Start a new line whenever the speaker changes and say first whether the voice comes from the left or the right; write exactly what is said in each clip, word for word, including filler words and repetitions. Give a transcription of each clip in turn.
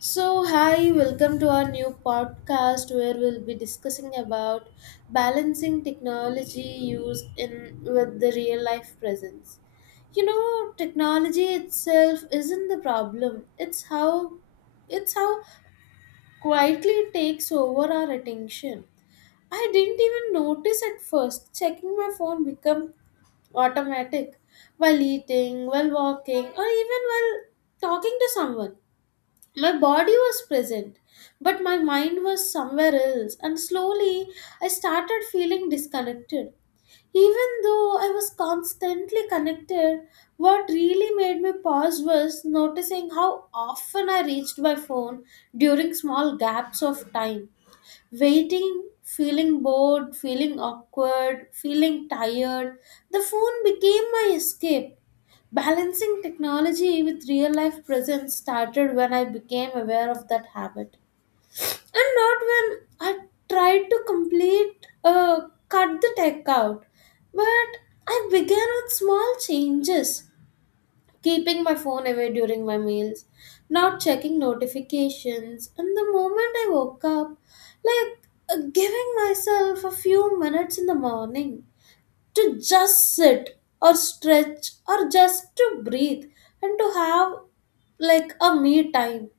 left: So, hi, welcome to our new podcast where we'll be discussing about balancing technology use in with the real life presence. You know, technology itself isn't the problem. It's how it's how quietly it takes over our attention. I didn't even notice at first. Checking my phone become automatic while eating, while walking, or even while talking to someone my body was present, but my mind was somewhere else, and slowly I started feeling disconnected. Even though I was constantly connected, what really made me pause was noticing how often I reached my phone during small gaps of time. Waiting, feeling bored, feeling awkward, feeling tired, the phone became my escape. Balancing technology with real life presence started when I became aware of that habit. And not when I tried to complete, uh, cut the tech out. But I began with small changes, keeping my phone away during my meals, not checking notifications, and the moment I woke up, like uh, giving myself a few minutes in the morning to just sit or stretch or just to breathe and to have like a me time.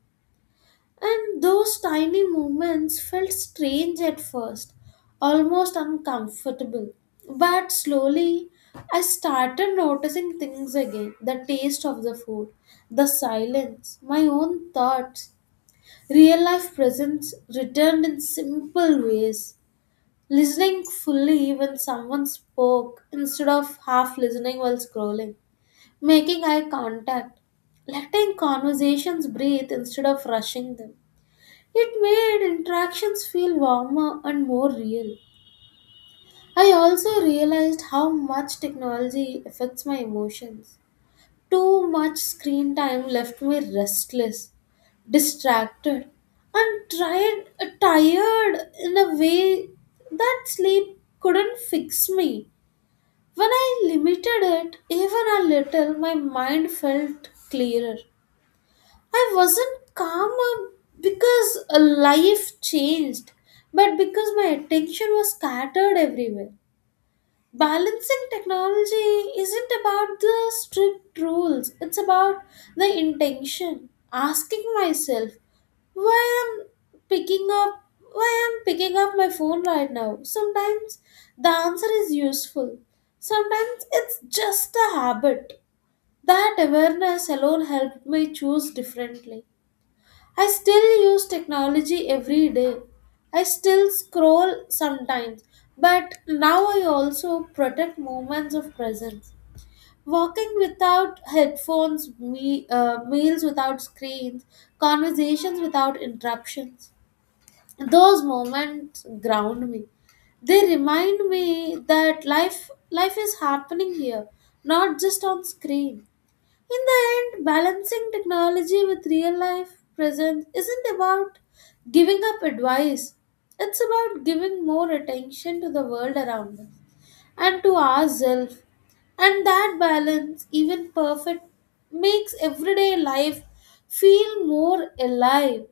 left: And those tiny moments felt strange at first, almost uncomfortable. But slowly, I started noticing things again: the taste of the food, the silence, my own thoughts. Real life presence returned in simple ways. Listening fully when someone spoke instead of half listening while scrolling. Making eye contact. Letting conversations breathe instead of rushing them. It made interactions feel warmer and more real. I also realized how much technology affects my emotions. Too much screen time left me restless, distracted, and tried, tired in a way that sleep couldn't fix me. When I limited it even a little, my mind felt clearer. I wasn't calmer because a life changed, but because my attention was scattered everywhere. Balancing technology isn't about the strict rules, it's about the intention, asking myself why i'm picking up why i'm picking up my phone right now. Sometimes the answer is useful, sometimes it's just a habit. That awareness alone helped me choose differently. I still use technology every day. I still scroll sometimes, but now I also protect moments of presence. Walking without headphones, me, uh, meals without screens, conversations without interruptions. Those moments ground me. They remind me that life life is happening here, not just on screen. In the end, balancing technology with real life presence isn't about giving up advice, it's about giving more attention to the world around us and to ourselves. And that balance, even perfect, makes everyday life feel more alive.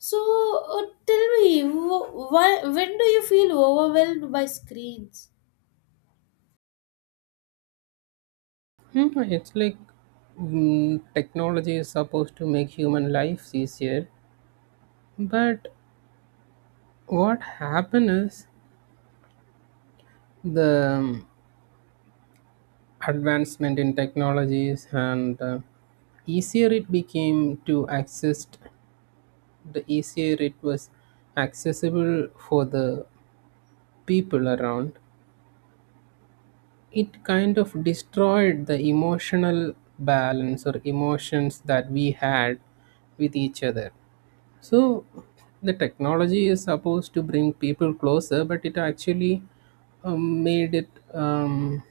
left: So, uh, tell me, wh- why, when do you feel overwhelmed by screens?
right: Mhm. It's like mm, technology is supposed to make human lives easier, but what happen is the um, advancement in technologies and uh, easier it became to access, the easier it was accessible for the people around. It kind of destroyed the emotional balance or emotions that we had with each other. So, the technology is supposed to bring people closer, but it actually um, made it, um,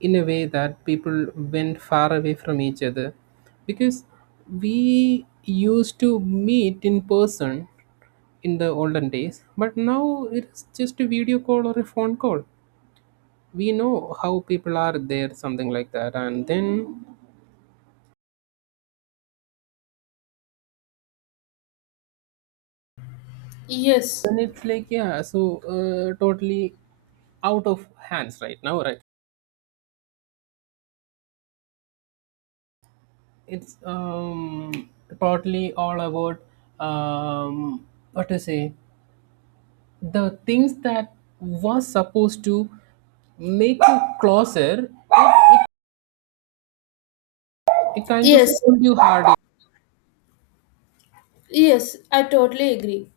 right: in a way that people went far away from each other, because we used to meet in person in the olden days, but now it's just a video call or a phone call. We know how people are there, something like that, and then
left: Yes,
right: then it's like, yeah, so uh, totally out of hands right now, right? It's um, partly all about, um, what to say, the things that was supposed to make you closer, it, it, it kind of
left: yes,
right: pulled you harder.
left: yes, I totally agree.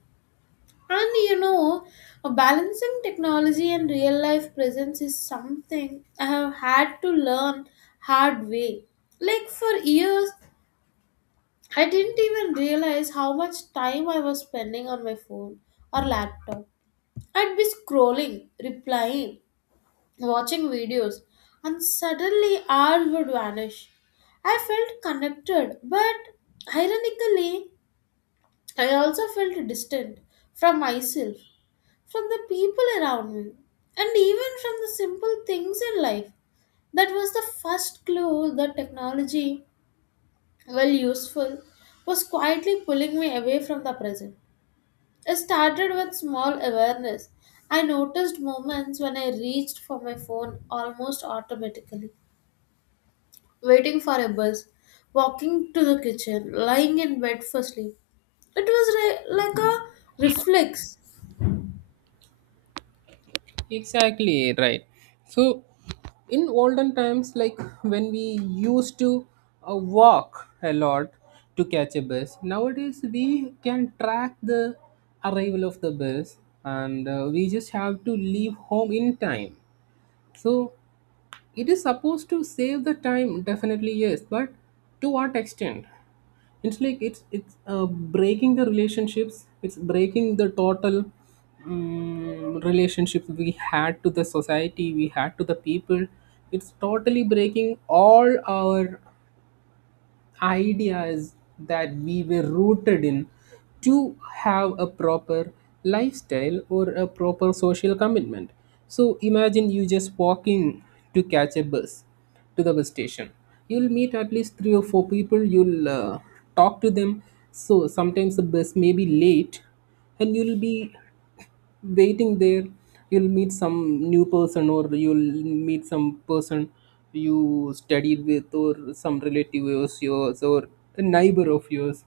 left: And you know, balancing technology and real life presence is something I have had to learn hard way. Like for years, I didn't even realize how much time I was spending on my phone or laptop. I'd be scrolling, replying, watching videos, and suddenly hours would vanish. I felt connected, but ironically, I also felt distant from myself, from the people around me, and even from the simple things in life. That was the first clue that technology, well useful, was quietly pulling me away from the present. It started with small awareness. I noticed moments when I reached for my phone almost automatically, waiting for a bus, walking to the kitchen, lying in bed for sleep. It was re- like a reflex.
right: Exactly right. So in olden times, like when we used to uh, walk a lot to catch a bus, nowadays we can track the arrival of the bus, and uh, we just have to leave home in time. So it is supposed to save the time, definitely, yes, but to what extent? It's like, it's it's uh, breaking the relationships, it's breaking the total um, relationships we had to the society, we had to the people. It's totally breaking all our ideas that we were rooted in, to have a proper lifestyle or a proper social commitment. So imagine you just walking to catch a bus, to the bus station. You'll meet at least three or four people. You'll uh, talk to them. So sometimes the bus may be late, and you'll be waiting there. You'll meet some new person, or you'll meet some person you studied with, or some relative of yours, or a neighbor of yours,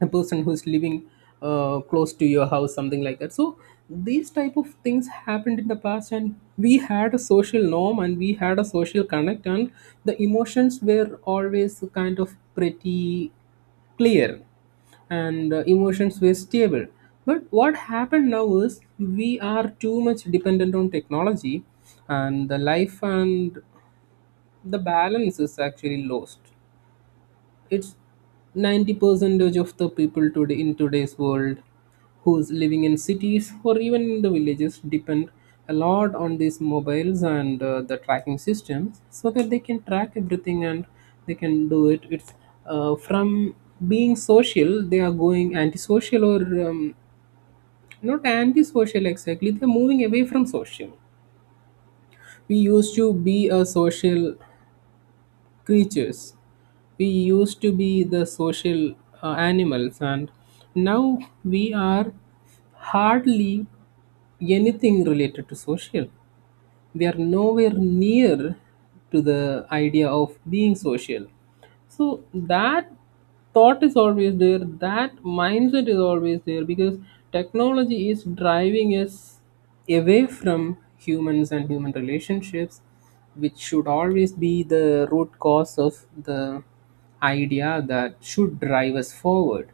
right: a person who's living uh, close to your house, something like that. So these type of things happened in the past, and we had a social norm, and we had a social connect, and the emotions were always kind of pretty clear, and uh, emotions were stable. But what happened now is we are too much dependent on technology, and the life and the balance is actually lost. It's ninety percentage of the people today, in today's world, who's living in cities or even in the villages, depend a lot on these mobiles and uh, the tracking systems, so that they can track everything, and they can do it. It's, uh, from being social, they are going antisocial, or, um, not antisocial exactly, they're moving away from social. We used to be a social creatures. We used to be the social uh, animals, and now we are hardly anything related to social. They are nowhere near to the idea of being social, so that thought is always there, that mindset is always there, because technology is driving us away from humans and human relationships, which should always be the root cause of the idea that should drive us forward.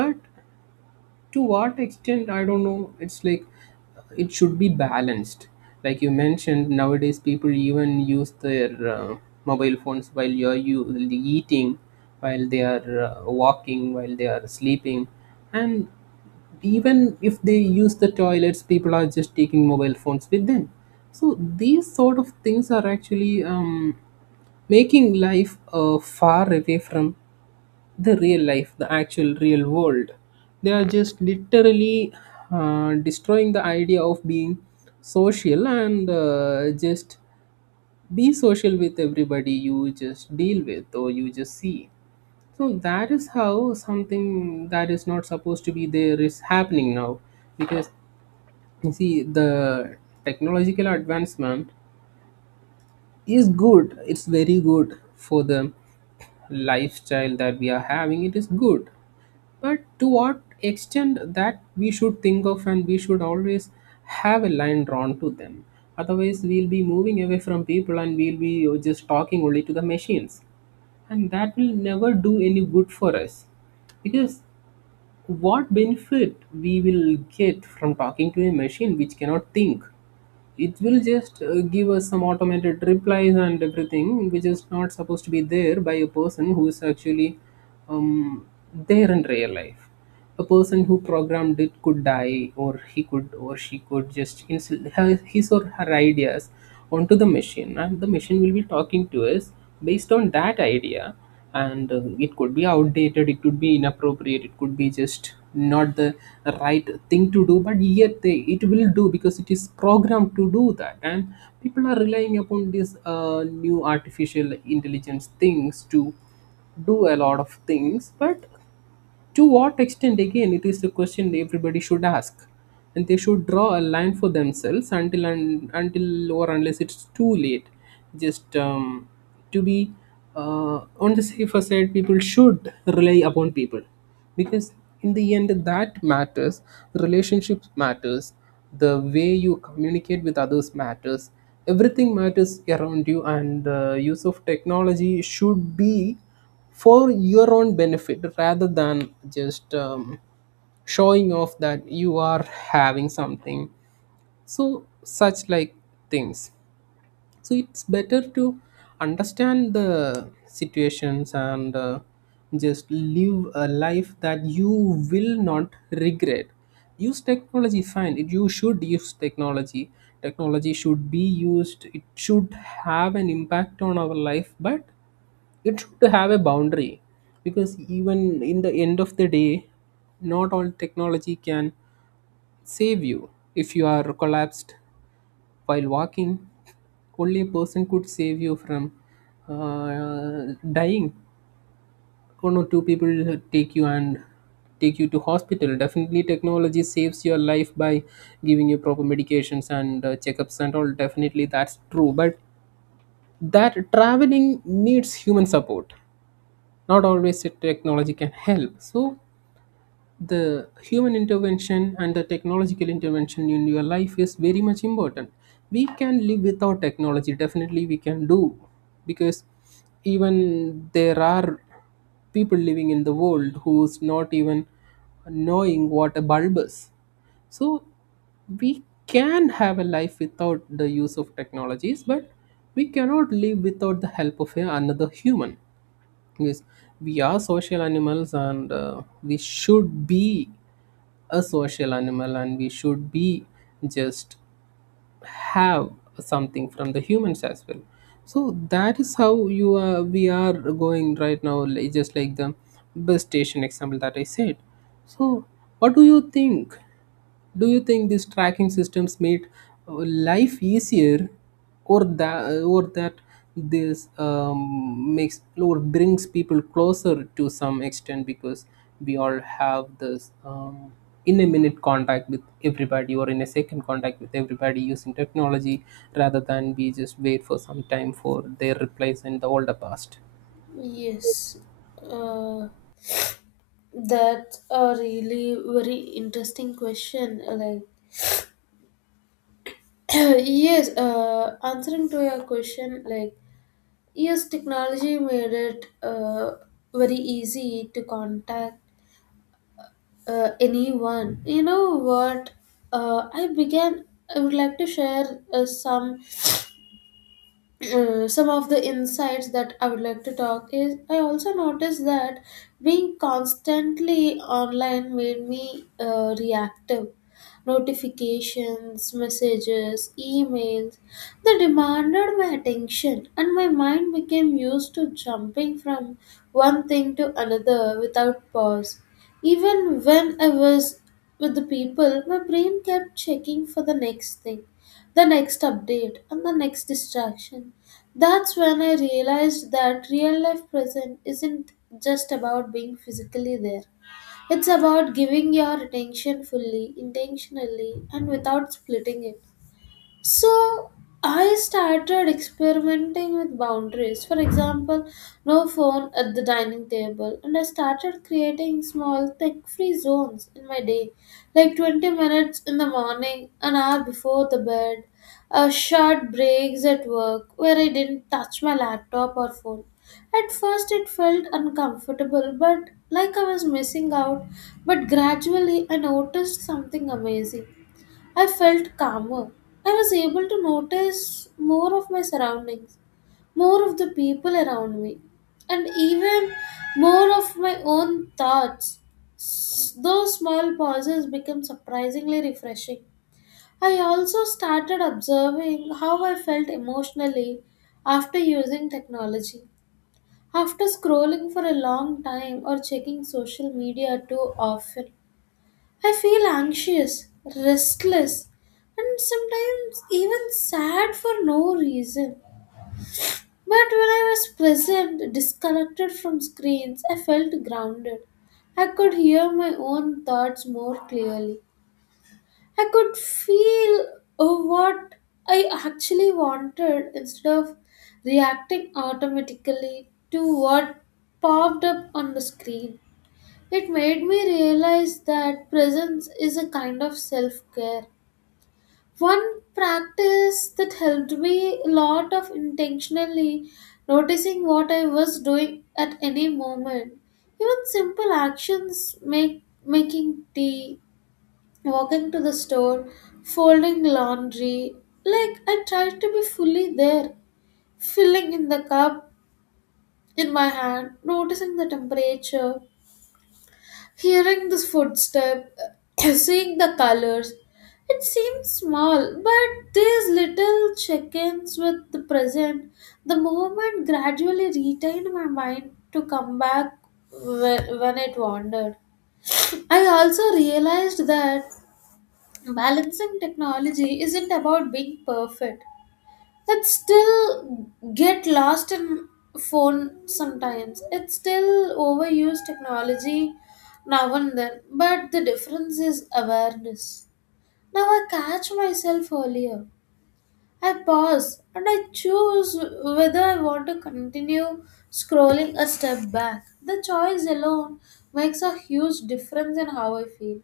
right: But to what extent, I don't know. It's like, uh, it should be balanced. Like you mentioned, nowadays people even use their uh, mobile phones while you're you eating, while they are uh, walking, while they are sleeping. And even if they use the toilets, people are just taking mobile phones with them. So these sort of things are actually um, making life uh, far away from the real life, the actual real world. They are just literally uh, destroying the idea of being social, and uh, just be social with everybody you just deal with or you just see. So that is how something that is not supposed to be there is happening now, because, you see, the technological advancement is good, it's very good for the lifestyle that we are having, it is good. But to what extent, that we should think of, and we should always have a line drawn to them. Otherwise, we'll be moving away from people, and we'll be just talking only to the machines. And that will never do any good for us. Because what benefit we will get from talking to a machine which cannot think? It will just uh, give us some automated replies and everything, which is not supposed to be there by a person who is actually um, there in real life. A person who programmed it could die, or he could, or she could just insert her- his or her ideas onto the machine, and the machine will be talking to us based on that idea. And uh, it could be outdated, it could be inappropriate, it could be just not the right thing to do, but yet they it will do because it is programmed to do that. And people are relying upon these uh, new artificial intelligence things to do a lot of things. But to what extent, again, it is the question everybody should ask. And they should draw a line for themselves until, and until or unless it's too late. Just, um, to be, uh, on the safer side, people should rely upon people, because in the end that matters. Relationships matters. The way you communicate with others matters. Everything matters around you, and the use of technology should be for your own benefit, rather than just um, showing off that you are having something. So such like things. So it's better to understand the situations, and uh, just live a life that you will not regret. Use technology, fine, it, you should use technology. Technology should be used. It should have an impact on our life, but it should have a boundary, because even in the end of the day, not all technology can save you. If you are collapsed while walking, only a person could save you from uh, dying. One or two people take you, and take you to hospital. Definitely, technology saves your life by giving you proper medications and uh, checkups and all. Definitely, that's true. But that traveling needs human support. Not always the technology can help. So the human intervention and the technological intervention in your life is very much important. We can live without technology, definitely we can do, because even there are people living in the world who's not even knowing what a bulb is. So we can have a life without the use of technologies, but we cannot live without the help of a- another human. Yes, we are social animals, and uh, we should be a social animal, and we should be, just have something from the humans as well. So that is how you are we are going right now, like- just like the bus station example that I said. So what do you think? Do you think these tracking systems made uh, life easier, or that, or that this um, makes or brings people closer to some extent, because we all have this um, in a minute contact with everybody, or in a second contact with everybody using technology, rather than we just wait for some time for their replies in the older past.
left: Yes. Uh, That's a really very interesting question. Like, yes, uh, answering to your question, like, yes, technology made it uh, very easy to contact uh, anyone. You know what? Uh, I began. I would like to share uh, some uh, some of the insights that I would like to talk is I also noticed that being constantly online made me uh, reactive. Notifications, messages, emails, they demanded my attention, and my mind became used to jumping from one thing to another without pause. Even when I was with the people, my brain kept checking for the next thing, the next update, and the next distraction. That's when I realized that real life present isn't just about being physically there. It's about giving your attention fully, intentionally, and without splitting it. So I started experimenting with boundaries. For example, no phone at the dining table, and I started creating small tech-free zones in my day, like twenty minutes in the morning, an hour before the bed, a short breaks at work where I didn't touch my laptop or phone. At first, it felt uncomfortable, but like I was missing out. But gradually, I noticed something amazing. I felt calmer. I was able to notice more of my surroundings, more of the people around me, and even more of my own thoughts. Those small pauses became surprisingly refreshing. I also started observing how I felt emotionally after using technology, after scrolling for a long time or checking social media too often. I feel anxious, restless, and sometimes even sad for no reason. But when I was present, disconnected from screens, I felt grounded. I could hear my own thoughts more clearly. I could feel uh, what I actually wanted instead of reacting automatically to what popped up on the screen. It made me realize that presence is a kind of self care. One practice that helped me a lot of intentionally noticing what I was doing at any moment. Even simple actions make making tea, walking to the store, folding laundry. Like I tried to be fully there, filling in the cup in my hand, noticing the temperature, hearing this footstep, seeing the colors. It seems small, but these little check ins with the present, the moment gradually retained my mind to come back when, when it wandered. I also realized that balancing technology isn't about being perfect. It still get lost in phone sometimes. It still overuse technology now and then, but the difference is awareness. Now I catch myself earlier. I pause and I choose whether I want to continue scrolling a step back. The choice alone makes a huge difference in how I feel.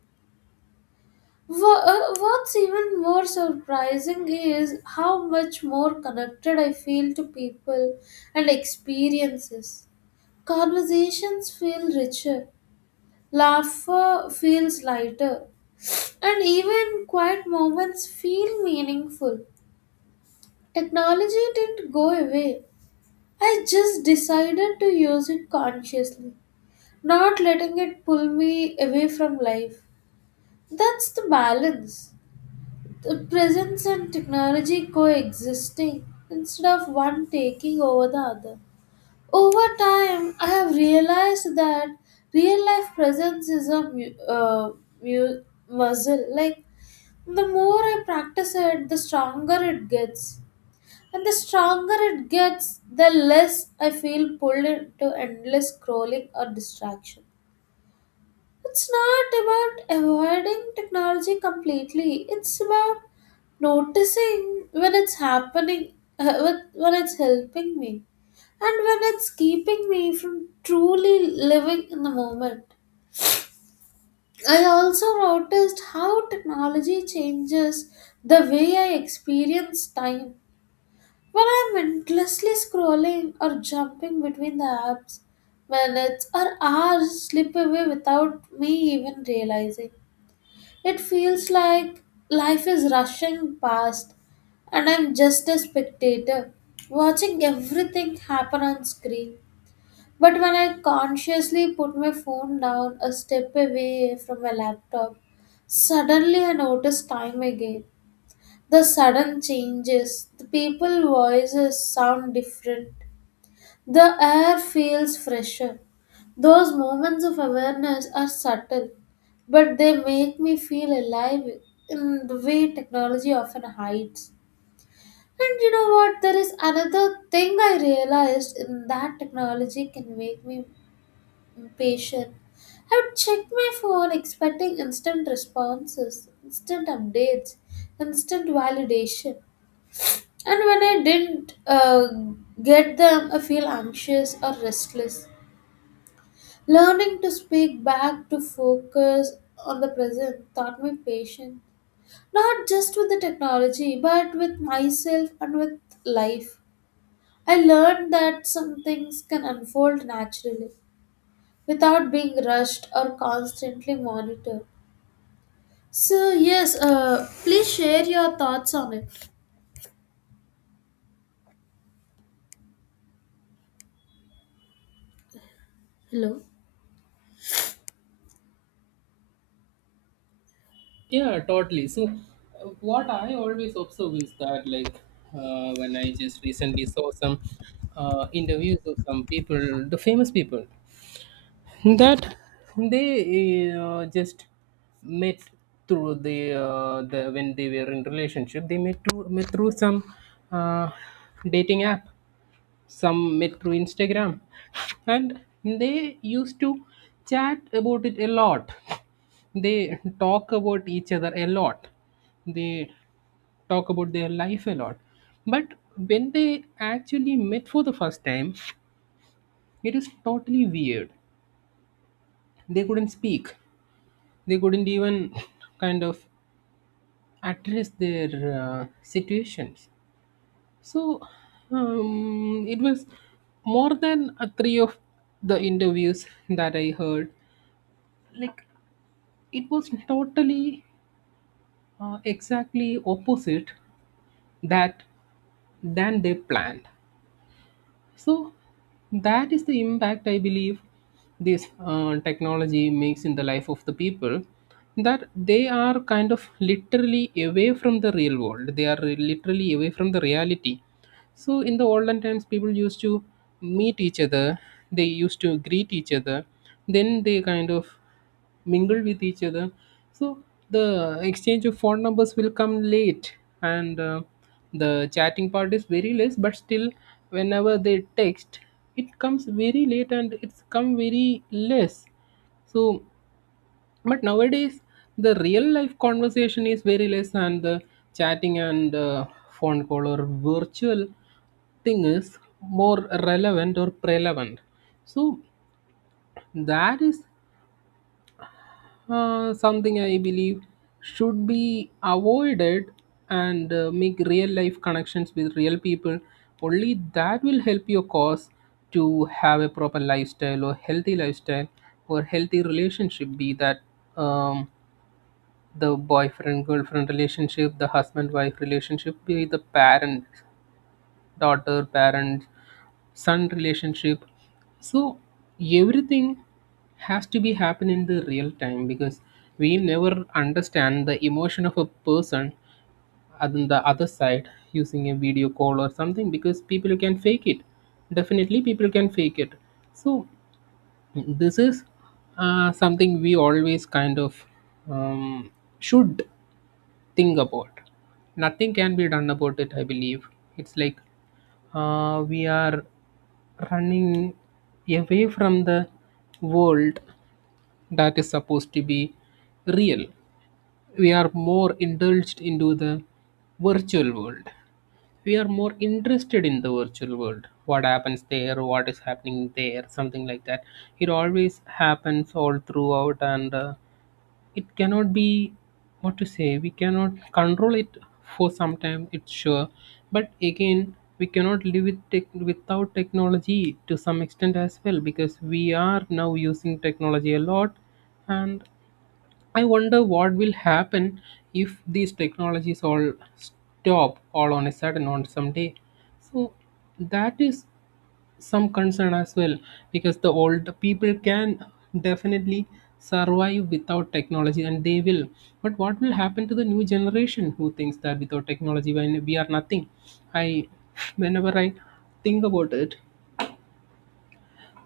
left: Wha- uh, What's even more surprising is how much more connected I feel to people and experiences. Conversations feel richer, laughter feels lighter, and even quiet moments feel meaningful. Technology didn't go away. I just decided to use it consciously, not letting it pull me away from life. That's the balance. The presence and technology coexisting instead of one taking over the other. Over time, I have realized that real life presence is a mu- uh, mu- muscle. Like, the more I practice it, the stronger it gets. And the stronger it gets, the less I feel pulled into endless scrolling or distraction. It's not about avoiding technology completely, it's about noticing when it's happening, uh, when when it's helping me, and when it's keeping me from truly living in the moment. I also noticed how technology changes the way I experience time. When I'm endlessly scrolling or jumping between the apps, minutes or hours slip away without me even realizing. It feels like life is rushing past and I'm just a spectator, watching everything happen on screen. But when I consciously put my phone down a step away from my laptop, suddenly I notice time again. The sudden changes, the people voices sound different, the air feels fresher. Those moments of awareness are subtle, but they make me feel alive in the way technology often hides. And you know what? There is another thing I realized in that technology can make me impatient. I would check my phone expecting instant responses, instant updates, instant validation. And when I didn't uh, get them, I feel anxious or restless. Learning to speak back to focus on the present taught me patience, not just with the technology, but with myself and with life. I learned that some things can unfold naturally without being rushed or constantly monitored. So, yes, uh, please share your thoughts on it. Hello?
right: Yeah, totally. So, uh, what I always observe is that, like, uh, when I just recently saw some uh, interviews of some people, the famous people, that they uh, just met through the, uh, the, when they were in relationship, they met through met through some uh, dating app, some met through Instagram, and they used to chat about it a lot, they talk about each other a lot, they talk about their life a lot. But when they actually met for the first time, it is totally weird. They couldn't speak, they couldn't even kind of address their uh, situations. So, um, it was more than uh, three of the interviews that I heard. Like, it was totally uh, exactly opposite, that, than they planned. So that is the impact, I believe, this uh, technology makes in the life of the people, that they are kind of literally away from the real world, they are literally away from the reality. So in the olden times, people used to meet each other. They used to greet each other. Then they kind of mingle with each other. So the exchange of phone numbers will come late, and uh, the chatting part is very less. But still, whenever they text, it comes very late, and it's come very less. So, but nowadays, the real life conversation is very less, and the chatting and uh, phone call or virtual thing is more relevant or prevalent. So, that is uh, something I believe should be avoided, and uh, make real life connections with real people. Only that will help your cause to have a proper lifestyle or healthy lifestyle or healthy relationship, be that. Um, the boyfriend girlfriend relationship, the husband wife relationship, be the parent daughter parent son relationship. So everything has to be happen in the real time, because we never understand the emotion of a person on the other side using a video call or something, because people can fake it, definitely people can fake it. So this is uh, something we always kind of um, should think about. Nothing can be done about it, I believe. It's like uh, we are running away from the world that is supposed to be real. We are more indulged into the virtual world. We are more interested in the virtual world. What happens there, what is happening there, something like that. It always happens all throughout, and uh, it cannot be, what to say, we cannot control it for some time, it's sure, but again we cannot live with tech- without technology to some extent as well, because we are now using technology a lot. And I wonder what will happen if these technologies all stop all on a sudden on some day. So that is some concern as well, because the old people can definitely survive without technology, and they will. But what will happen to the new generation who thinks that without technology when we are nothing? I whenever i think about it,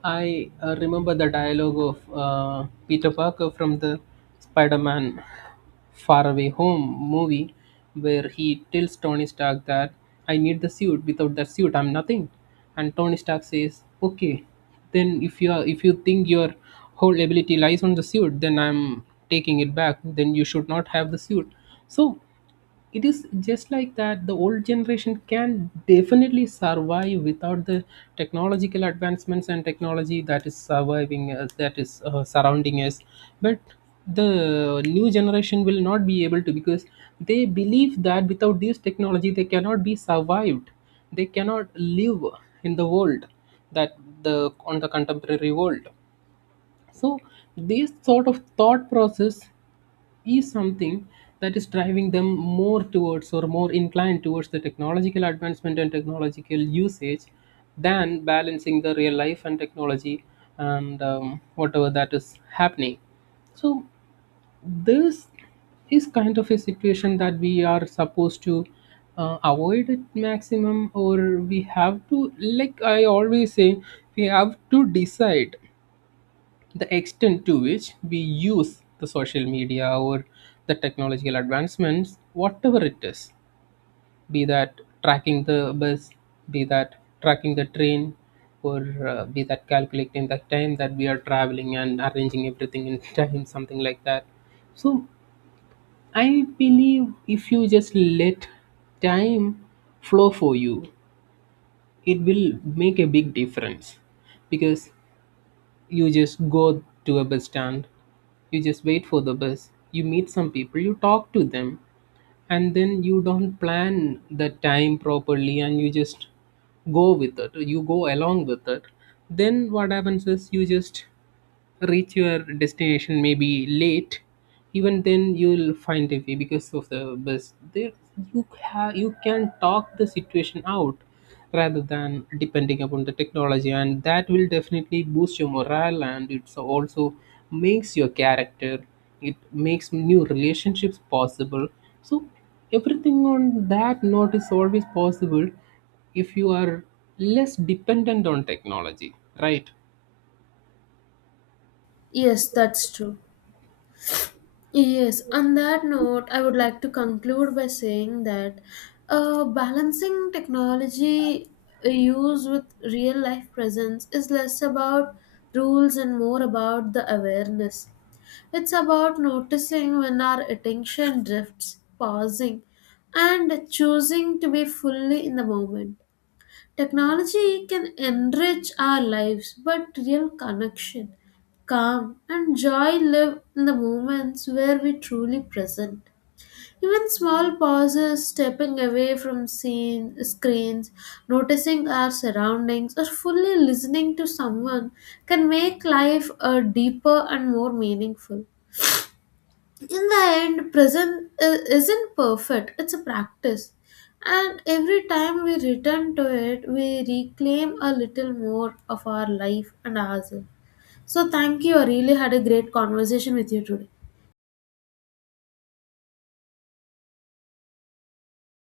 right: i uh, remember the dialogue of uh, Peter Parker from the Spider-Man Far Away Home movie, where he tells Tony Stark that I need the suit. Without that suit, I'm nothing. And Tony Stark says, "Okay, then if you are, if you think your whole ability lies on the suit, then I'm taking it back. Then you should not have the suit." So it is just like that. The old generation can definitely survive without the technological advancements and technology that is surviving us, that is uh, surrounding us. But the new generation will not be able to, because they believe that without this technology they cannot be survived, they cannot live in the world that, the on the contemporary world. So this sort of thought process is something that is driving them more towards or more inclined towards the technological advancement and technological usage than balancing the real life and technology and um, whatever that is happening. So, this is kind of a situation that we are supposed to uh, avoid at maximum, or we have to, like I always say, we have to decide the extent to which we use the social media or the technological advancements, whatever it is. Be that tracking the bus, be that tracking the train, or uh, be that calculating the time that we are traveling and arranging everything in time, something like that. So, I believe if you just let time flow for you, it will make a big difference, because you just go to a bus stand. You just wait for the bus, you meet some people, you talk to them, and then you don't plan the time properly and you just go with it, you go along with it. Then what happens is you just reach your destination maybe late. Even then you'll find a way, because of the bus there you have, you can talk the situation out rather than depending upon the technology, and that will definitely boost your morale and it's also makes your character, it makes new relationships possible. So everything on that note is always possible if you are less dependent on technology, right?
left: Yes, that's true. Yes, on that note, I would like to conclude by saying that uh, balancing technology uh, use with real life presence is less about rules and more about the awareness. It's about noticing when our attention drifts, pausing, and choosing to be fully in the moment. Technology can enrich our lives, but real connection, calm, and joy live in the moments where we truly present. Even small pauses, stepping away from scene, screens, noticing our surroundings, or fully listening to someone can make life a deeper and more meaningful. In the end present i- isn't perfect, it's a practice, and every time we return to it we reclaim a little more of our life and ourselves. So thank you, I really had a great conversation with you today.